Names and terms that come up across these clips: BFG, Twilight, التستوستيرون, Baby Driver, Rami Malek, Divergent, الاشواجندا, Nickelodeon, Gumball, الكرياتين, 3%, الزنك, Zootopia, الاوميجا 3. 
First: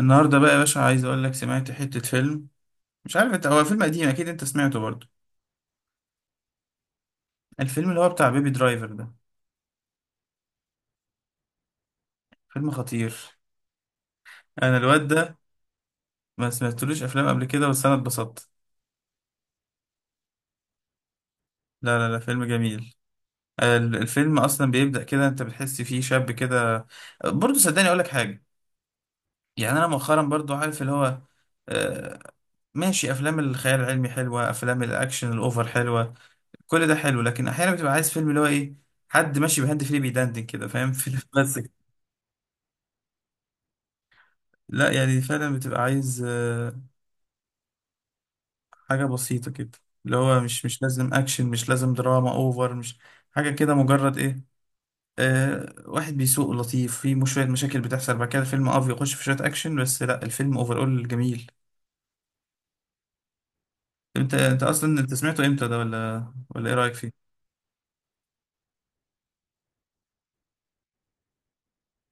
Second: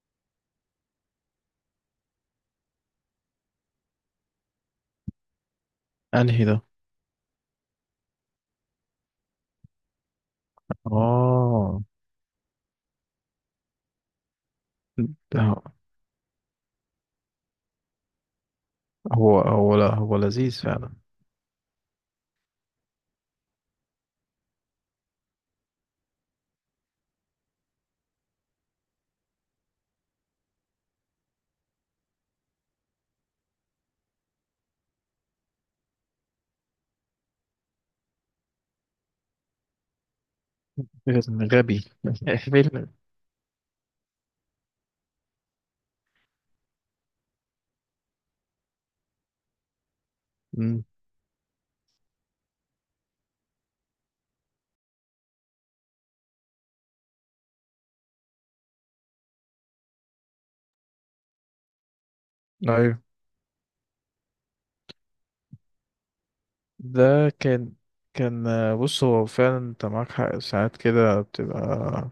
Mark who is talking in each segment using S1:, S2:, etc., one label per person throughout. S1: النهارده بقى يا باشا عايز اقول لك سمعت حتة فيلم. مش عارف انت، هو فيلم قديم اكيد انت سمعته برضه،
S2: انهي ده؟
S1: الفيلم اللي هو بتاع بيبي درايفر ده.
S2: اه،
S1: فيلم خطير. انا الواد ده
S2: ده
S1: ما سمعتلوش افلام قبل كده بس انا اتبسطت.
S2: هو لا هو لذيذ فعلا.
S1: لا لا لا فيلم جميل. الفيلم اصلا بيبدأ كده، انت بتحس فيه شاب كده. برضه صدقني اقول لك حاجة، يعني انا مؤخرا برضه عارف اللي هو آه، ماشي، افلام الخيال العلمي حلوة، افلام الاكشن الاوفر حلوة، كل ده حلو، لكن احيانا بتبقى عايز فيلم اللي هو ايه، حد ماشي بهاند فري بيدندن كده، فاهم؟ فيلم بس.
S2: غبي. فيلم.
S1: لا يعني فعلا بتبقى عايز حاجة بسيطة كده، اللي هو مش
S2: أمم،
S1: لازم أكشن، مش لازم دراما أوفر، مش حاجة كده، مجرد إيه، آه، واحد بيسوق لطيف، في مش شوية مشاكل بتحصل بعد كده الفيلم أه بيخش في شوية أكشن، بس لا الفيلم أول جميل.
S2: ايوه.
S1: أنت أصلا أنت سمعته إمتى ده؟ ولا إيه رأيك فيه؟
S2: ده كان بص، هو فعلا انت معاك حق. ساعات كده بتبقى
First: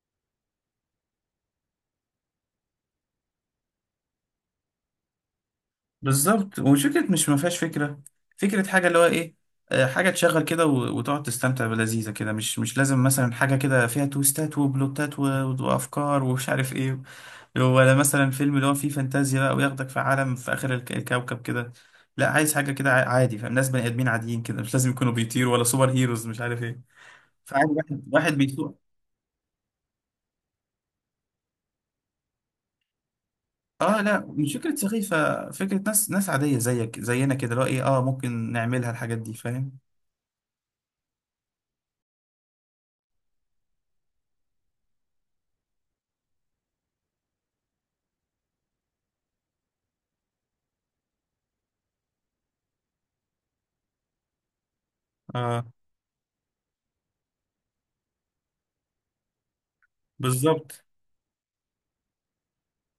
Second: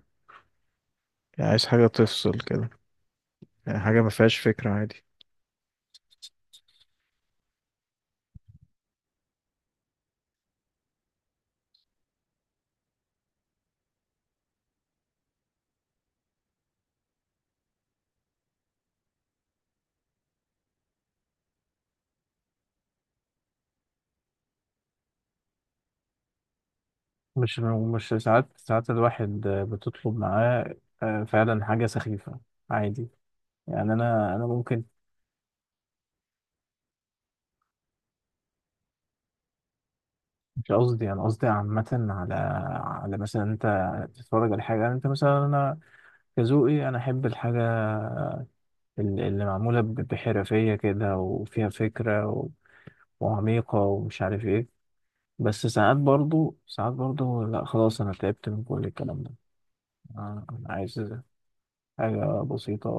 S2: يعني عايز حاجة تفصل كده، يعني حاجة ما فيهاش فكرة، عادي.
S1: بالظبط، وفكرة مش ما فيهاش فكرة، فكرة حاجة اللي هو إيه، حاجة تشغل كده وتقعد تستمتع بلذيذة كده، مش لازم مثلا حاجة كده فيها تويستات وبلوتات وأفكار ومش عارف إيه. ولا مثلا فيلم اللي هو فيه فانتازيا بقى وياخدك في عالم في آخر الكوكب كده. لا عايز حاجة كده عادي، فاهم، ناس بني آدمين عاديين كده، مش لازم يكونوا بيطيروا ولا سوبر هيروز مش عارف ايه.
S2: مش
S1: فعادي واحد
S2: مش
S1: واحد
S2: ساعات
S1: بيسوق.
S2: ساعات الواحد بتطلب معاه، فعلا حاجة سخيفة، عادي، يعني
S1: اه لا
S2: أنا
S1: مش فكرة
S2: ممكن.
S1: سخيفة، فكرة ناس عادية زيك زينا كده اللي هو ايه، اه ممكن نعملها الحاجات دي، فاهم؟
S2: مش قصدي، أنا قصدي عامة، على مثلا أنت تتفرج على حاجة، يعني أنت مثلا. أنا كذوقي انا احب الحاجه اللي معموله بحرفيه كده وفيها فكره وعميقه ومش عارف ايه.
S1: اه.
S2: بس ساعات برضو، ساعات برضو، لا، خلاص انا تعبت من كل الكلام ده. أنا
S1: بالظبط.
S2: عايز حاجه بسيطه،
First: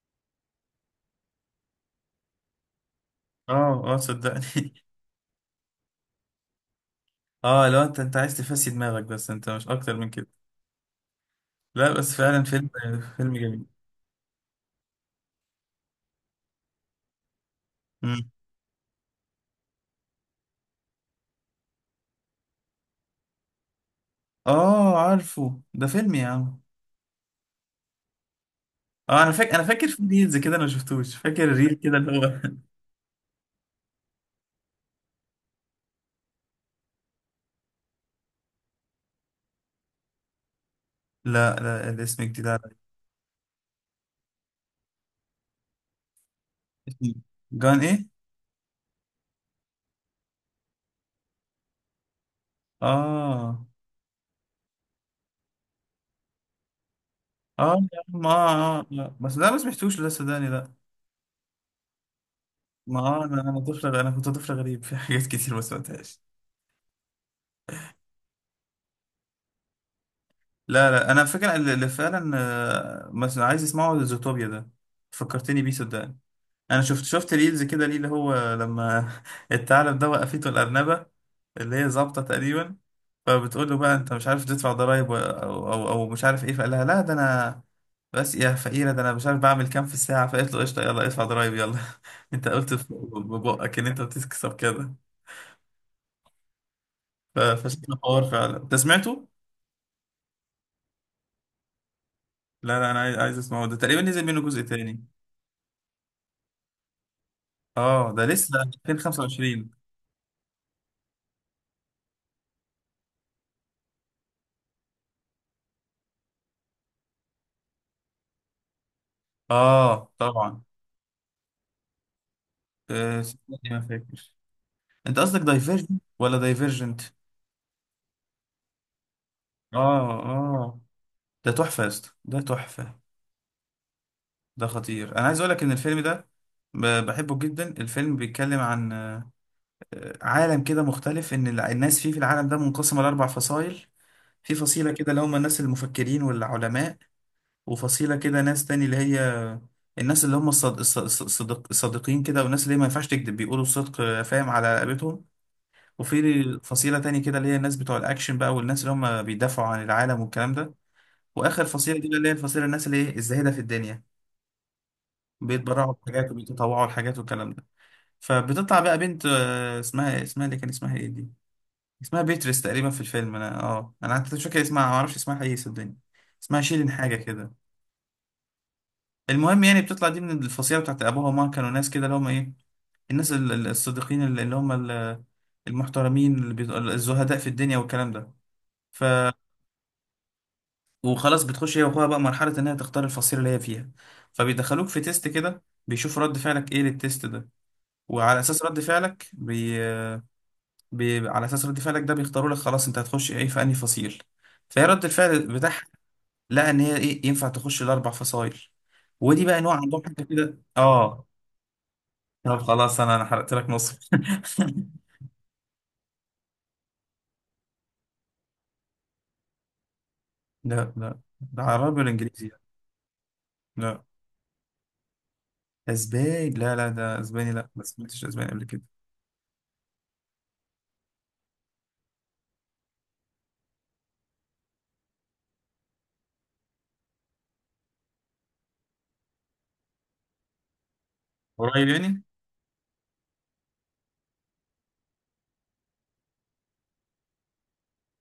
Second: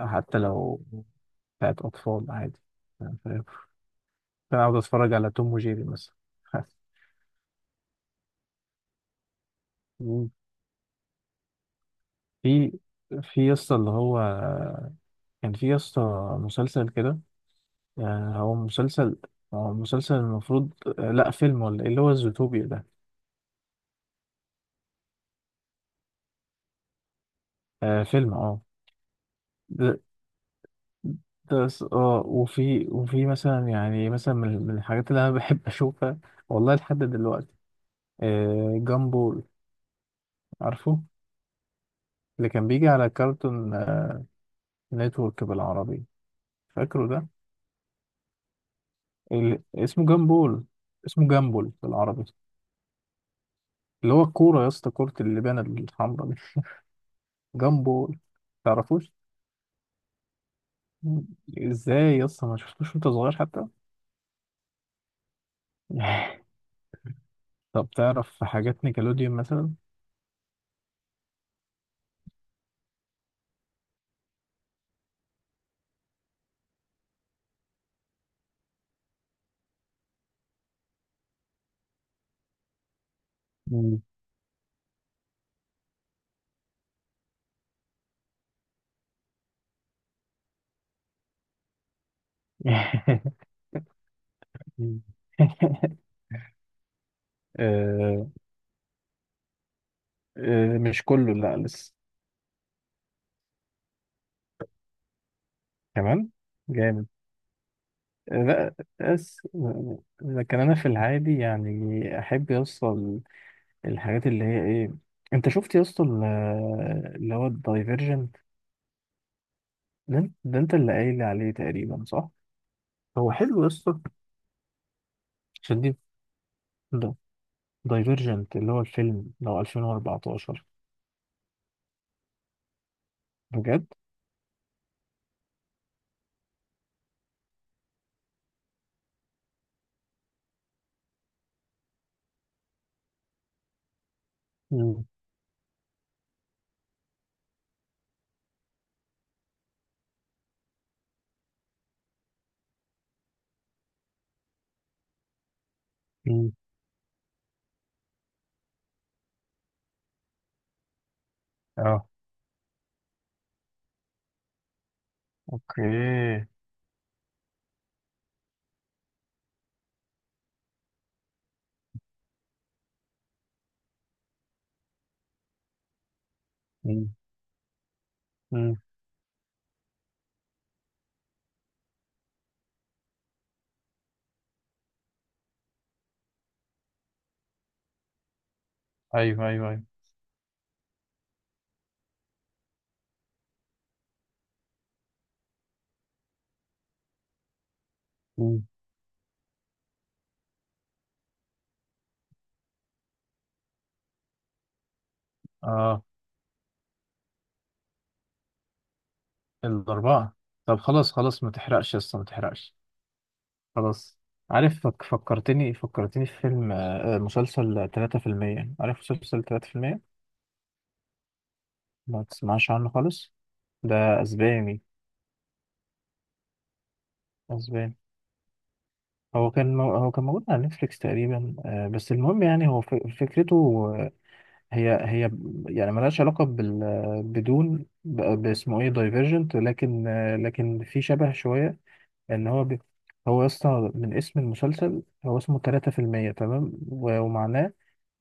S2: حتى لو بتاعت اطفال، عادي، أنا فاهم.
S1: اه اه
S2: انا
S1: صدقني.
S2: اقعد اتفرج على توم وجيري مثلا.
S1: اه لو انت، انت عايز تفسي دماغك بس، انت مش اكتر من كده.
S2: مم.
S1: لا بس فعلا فيلم،
S2: في
S1: فيلم
S2: في
S1: جميل.
S2: يسطا، اللي هو كان في يسطا مسلسل كده.
S1: مم.
S2: هو مسلسل، المفروض. لا فيلم ولا ايه، اللي هو الزوتوبيا ده؟
S1: اه عارفه ده فيلم يا عم.
S2: آه فيلم، اه.
S1: اه انا فاكر، انا فاكر
S2: ده
S1: في ريلز كده، انا ما شفتوش، فاكر ريل كده اللي هو
S2: وفي مثلا، يعني مثلا، من الحاجات اللي انا بحب اشوفها، والله لحد دلوقتي، جامبول. عارفه؟
S1: لا لا الاسم جديد
S2: اللي كان
S1: عليا.
S2: بيجي على كارتون نتورك بالعربي، فاكره ده؟
S1: جان ايه؟
S2: اسمه جامبول، اسمه جامبول بالعربي.
S1: اه
S2: اللي هو الكورة يا اسطى، كرة اللبانة الحمراء دي.
S1: اه يا
S2: جامبول.
S1: عم، اه اه
S2: تعرفوش؟
S1: لا بس ده ما سمعتوش، لا صدقني لا.
S2: ازاي يا اسطى ما شفتوش
S1: ما
S2: وانت
S1: آه
S2: صغير
S1: انا، انا
S2: حتى؟
S1: طفل انا كنت طفل غريب في حاجات كتير ما سمعتهاش.
S2: طب تعرف حاجات نيكلوديون مثلا؟
S1: لا لا انا فاكر اللي فعلا مثلا عايز اسمعه زوتوبيا ده، فكرتني بيه صدقني. انا شفت ريلز كده ليه اللي هو لما الثعلب ده وقفته الارنبه اللي هي ظابطه تقريبا، فبتقول له بقى
S2: مم.
S1: انت مش عارف تدفع ضرايب او مش عارف ايه، فقال لها لا ده انا بس يا فقيره، ده انا مش عارف بعمل كام في الساعه، فقالت له قشطه يلا ادفع ضرايب يلا. انت قلت ببقك ان انت بتكسب كده.
S2: مم.
S1: فشكله حوار
S2: آه
S1: فعلا، انت سمعته؟
S2: آه، مش كله، لا لسه.
S1: لا لا انا عايز، عايز اسمعه، ده تقريبا نزل منه جزء تاني.
S2: كمان جامد.
S1: اه ده لسه
S2: لا بس.
S1: 2025.
S2: لكن انا في العادي يعني احب يوصل الحاجات اللي هي ايه. انت شفت يا اسطى اللي هو الدايفرجنت؟
S1: اه
S2: ده
S1: طبعا.
S2: انت اللي قايل عليه تقريبا، صح؟
S1: أه
S2: هو حلو يا
S1: صدقني ما
S2: اسطى،
S1: فاكر. انت قصدك
S2: عشان دي
S1: دايفيرجنت ولا دايفيرجنت؟
S2: دايفرجنت اللي هو الفيلم لو
S1: اه
S2: 2014.
S1: اه. ده تحفه يا اسطى، ده تحفه.
S2: بجد.
S1: ده خطير، انا عايز اقول لك ان الفيلم ده بحبه جدا. الفيلم بيتكلم عن عالم كده مختلف، ان الناس فيه في العالم ده منقسمه لاربع فصائل. في فصيله
S2: مم.
S1: كده اللي هم الناس المفكرين والعلماء، وفصيله كده ناس تاني اللي هي الناس اللي هم الصد... الص- الص- الصدق... الصادقين كده، والناس اللي ما ينفعش تكذب، بيقولوا الصدق فاهم، على رقبتهم.
S2: مم.
S1: وفي فصيلة تاني كده اللي هي الناس بتوع الأكشن بقى، والناس اللي هم بيدافعوا عن العالم والكلام ده. واخر فصيله دي
S2: اه.
S1: بقى اللي هي الفصيله الناس اللي ايه الزاهده في الدنيا، بيتبرعوا بحاجات
S2: اوكي.
S1: وبيتطوعوا لحاجات والكلام ده. فبتطلع بقى بنت اسمها اللي كان اسمها ايه دي، اسمها بيتريس تقريبا في الفيلم، انا اه انا حتى مش فاكر اسمها، ما اعرفش اسمها ايه صدقني، اسمها شيرين
S2: مم.
S1: حاجه كده.
S2: مم.
S1: المهم يعني بتطلع دي من الفصيله بتاعت ابوها وماما، كانوا ناس كده اللي هم ايه، الناس الصادقين اللي هم المحترمين اللي الزهداء في الدنيا والكلام ده.
S2: ايوه، ايوه، ايوه.
S1: وخلاص بتخش هي واخوها بقى مرحلة إن هي تختار الفصيلة اللي هي فيها، فبيدخلوك في تيست كده بيشوفوا رد فعلك إيه للتيست ده، وعلى أساس
S2: مم.
S1: رد فعلك على أساس رد فعلك ده بيختاروا لك خلاص أنت هتخش إيه في أنهي فصيل. فهي رد الفعل بتاعها
S2: اه
S1: لقى إن هي إيه ينفع تخش الأربع فصايل، ودي بقى نوع عندهم حاجة
S2: الاربعه.
S1: كده
S2: طب خلاص
S1: آه.
S2: خلاص، ما تحرقش يا اسطى، ما
S1: طب
S2: تحرقش.
S1: خلاص أنا، أنا حرقت لك نص.
S2: خلاص. عارف، فكرتني في فيلم، مسلسل 3%. عارف مسلسل 3%؟
S1: لا لا ده عربي ولا
S2: ما
S1: إنجليزي يعني؟
S2: تسمعش عنه خالص.
S1: لا
S2: ده اسباني،
S1: أسباني، لا لا ده أسباني، لا ما
S2: اسباني.
S1: سمعتش أسباني قبل كده.
S2: هو كان موجود على نتفليكس تقريبا. بس المهم، يعني هو فكرته هي يعني ملهاش علاقة بال بدون، باسمه ايه، دايفرجنت، لكن في شبه شوية،
S1: قريب يعني.
S2: ان هو هو اصلا من اسم المسلسل. هو اسمه 3%، تمام، ومعناه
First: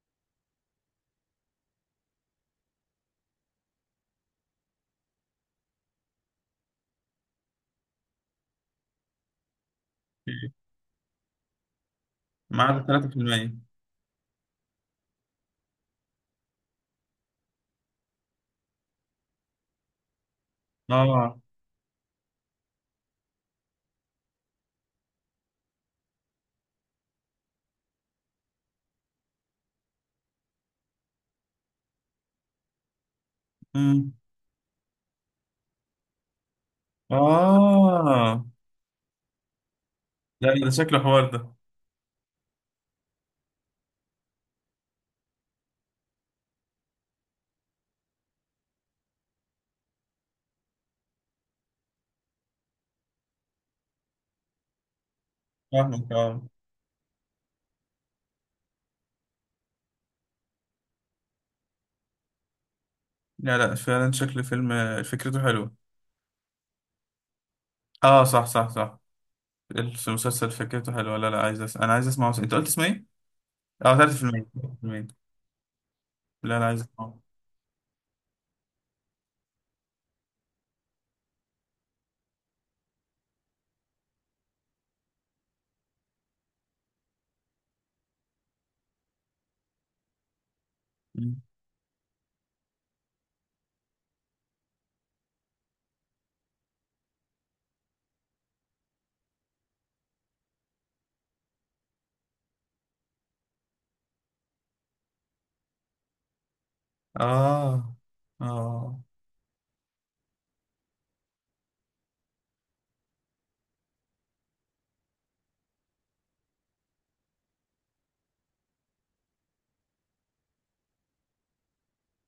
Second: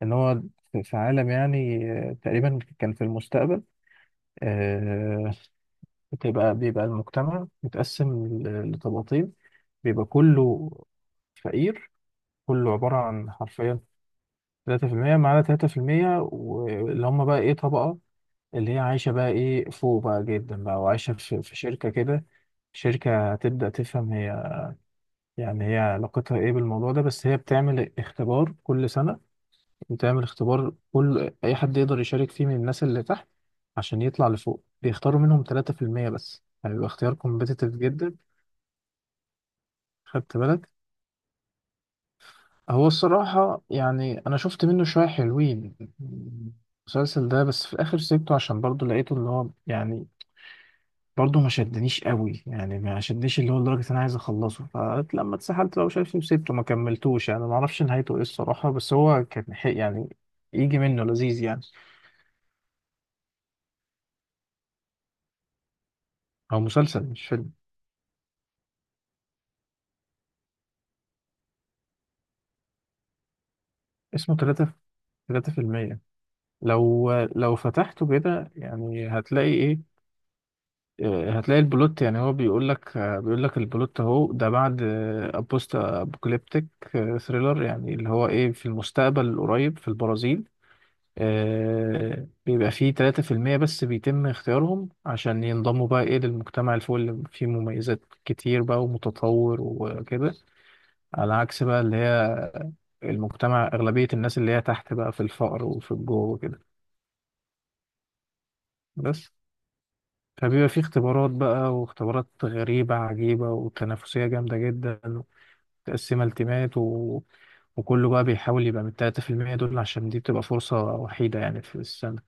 S2: ان هو في عالم يعني تقريبا كان في المستقبل، آه، بيبقى المجتمع متقسم لطبقتين، بيبقى كله فقير،
S1: ما
S2: كله
S1: عدا
S2: عبارة عن
S1: 3%.
S2: حرفيا 3%. معانا 3% واللي هم بقى إيه، طبقة اللي هي عايشة بقى إيه فوق بقى جدا بقى وعايشة
S1: اه.
S2: في شركة كده. شركة تبدأ تفهم هي يعني هي علاقتها إيه بالموضوع ده، بس هي بتعمل اختبار كل أي حد يقدر يشارك فيه، من الناس اللي تحت، عشان
S1: امم.
S2: يطلع لفوق. بيختاروا منهم 3% بس، هيبقى اختيار كومبيتيتيف جدا.
S1: اه
S2: خدت
S1: لا ده
S2: بالك؟
S1: شكله حوار ده.
S2: هو الصراحة يعني أنا شفت منه شوية حلوين، المسلسل ده، بس في الآخر سيبته، عشان برضه لقيته اللي هو، يعني برضه ما شدنيش قوي، يعني ما شدنيش اللي هو لدرجة انا عايز اخلصه. فلما اتسحلت بقى
S1: فاهمك
S2: وشايف
S1: اه.
S2: وسبته، ما كملتوش، يعني ما اعرفش نهايته ايه الصراحة، بس هو كان حق يعني، يجي منه لذيذ يعني.
S1: لا لا فعلا شكل فيلم فكرته حلوه.
S2: هو مسلسل مش فيلم.
S1: اه صح صح صح. المسلسل فكرته حلوه، لا لا عايز انا عايز اسمعه، انت قلت اسمه ايه؟ اه
S2: اسمه
S1: 3%،
S2: تلاتة،
S1: 3%.
S2: 3%.
S1: لا لا عايز اسمعه.
S2: لو فتحته كده يعني هتلاقي ايه، هتلاقي البلوت. يعني هو بيقول لك، بيقول لك البلوت اهو ده، بعد، بوست ابوكاليبتيك ثريلر، يعني اللي هو ايه، في المستقبل القريب في البرازيل.
S1: مم.
S2: بيبقى فيه 3% بس بيتم اختيارهم عشان ينضموا بقى ايه للمجتمع اللي فوق، اللي فيه مميزات كتير بقى ومتطور وكده. على عكس بقى اللي هي المجتمع، أغلبية الناس اللي هي تحت بقى في الفقر وفي الجوع وكده.
S1: اه اه.
S2: بس فبيبقى فيه اختبارات بقى، واختبارات غريبة عجيبة وتنافسية جامدة جدا، ومتقسمة التيمات وكله بقى بيحاول يبقى من 3% دول، عشان دي بتبقى فرصة وحيدة يعني في السنة.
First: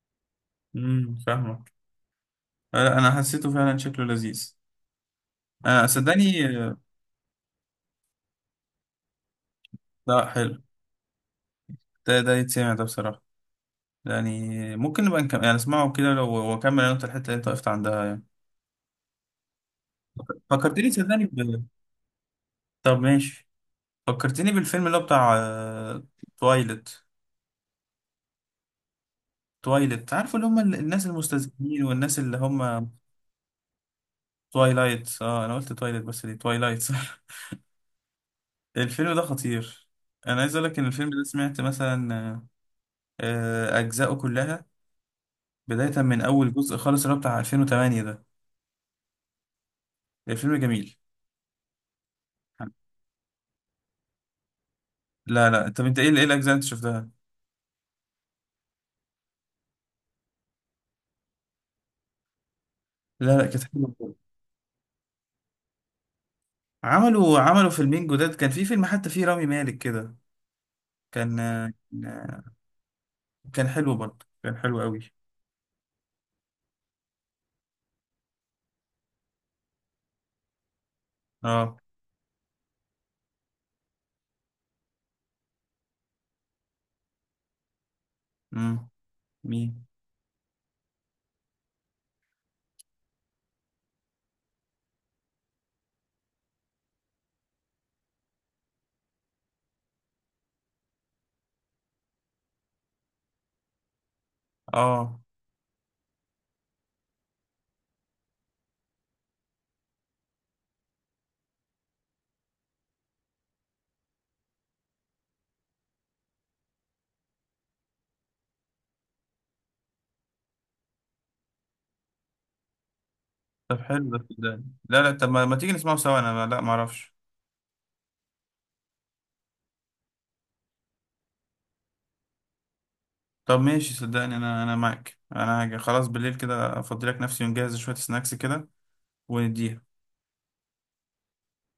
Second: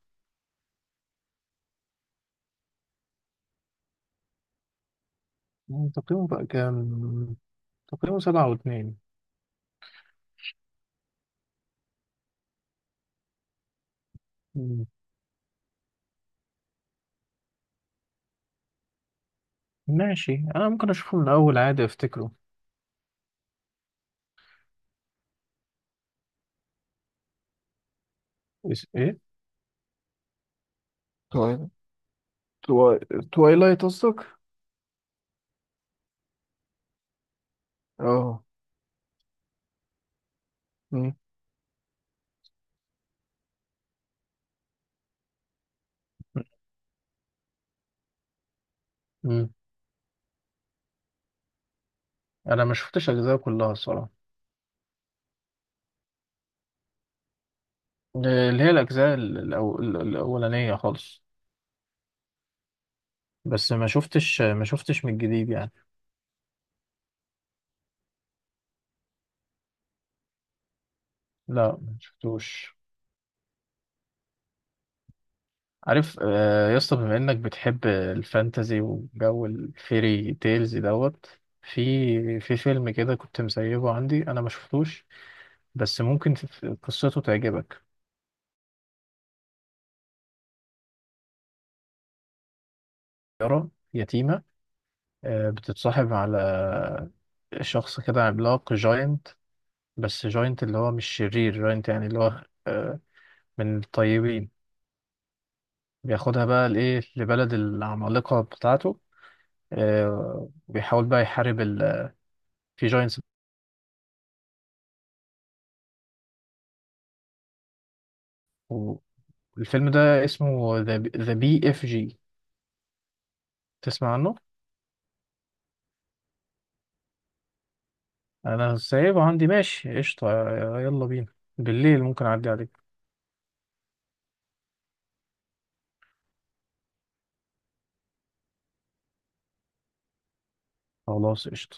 S1: فاهمك. لا انا حسيته فعلا شكله لذيذ، انا
S2: تقييمه
S1: صدقني
S2: بقى
S1: آه،.
S2: كام؟ تقييمه 7.2.
S1: لا حلو. ده ده يتسمع ده بصراحه، يعني
S2: مم.
S1: ممكن نبقى نكمل يعني اسمعه كده لو واكمل انا، انت الحته اللي انت وقفت عندها يعني.
S2: ماشي، أنا ممكن
S1: فكرتني
S2: أشوفه من
S1: صدقني
S2: الأول عادي، أفتكره.
S1: طب ماشي. فكرتني بالفيلم اللي هو بتاع تويلت.
S2: إس إيه؟
S1: تويلت، عارف اللي هم الناس
S2: توايلايت.
S1: المستذئبين والناس اللي هم
S2: تواي... توايلايت قصدك؟
S1: تويلايت اه انا قلت تويلت بس دي تويلايت صح.
S2: اه.
S1: الفيلم ده خطير، انا عايز اقول لك ان الفيلم
S2: مم.
S1: ده سمعت مثلا اجزائه كلها، بدايه من اول جزء خالص اللي هو بتاع 2008 ده.
S2: مم.
S1: الفيلم جميل.
S2: أنا ما شفتش أجزاء كلها الصراحة،
S1: لا لا طب انت ايه، ايه الاجزاء اللي انت شفتها؟
S2: اللي هي الأجزاء الأولانية خالص.
S1: لا لا كانت
S2: بس
S1: حلوه.
S2: ما شفتش من الجديد يعني.
S1: عملوا، عملوا فيلمين جداد، كان في فيلم حتى فيه رامي مالك كده، كان
S2: لا ما شفتوش.
S1: كان حلو برضه، كان حلو قوي.
S2: عارف يا اسطى، بما إنك بتحب الفانتازي وجو الفيري تيلز دوت،
S1: اه.
S2: في في فيلم كده كنت مسيبه عندي، أنا ما شفتوش، بس ممكن في قصته تعجبك.
S1: امم. مين؟
S2: يارا يتيمة، بتتصاحب على شخص كده عملاق، جاينت، بس جاينت اللي هو مش شرير، جاينت يعني اللي هو، من الطيبين.
S1: اه
S2: بياخدها بقى لإيه، لبلد العمالقة بتاعته، وبيحاول بقى يحارب في جاينتس. والفيلم ده اسمه ذا بي اف جي.
S1: طب حلو
S2: تسمع
S1: ده
S2: عنه؟
S1: صدقني، لا لا طب ما, ما تيجي نسمعه سوا، انا لا ما اعرفش.
S2: أنا سايبه عندي، ماشي قشطة. يلا بينا بالليل، ممكن أعدي عليك.
S1: طب ماشي صدقني انا، انا معاك، انا هاجي خلاص بالليل كده افضي لك نفسي، ونجهز شوية سناكس كده ونديها.
S2: خلاص قشطة.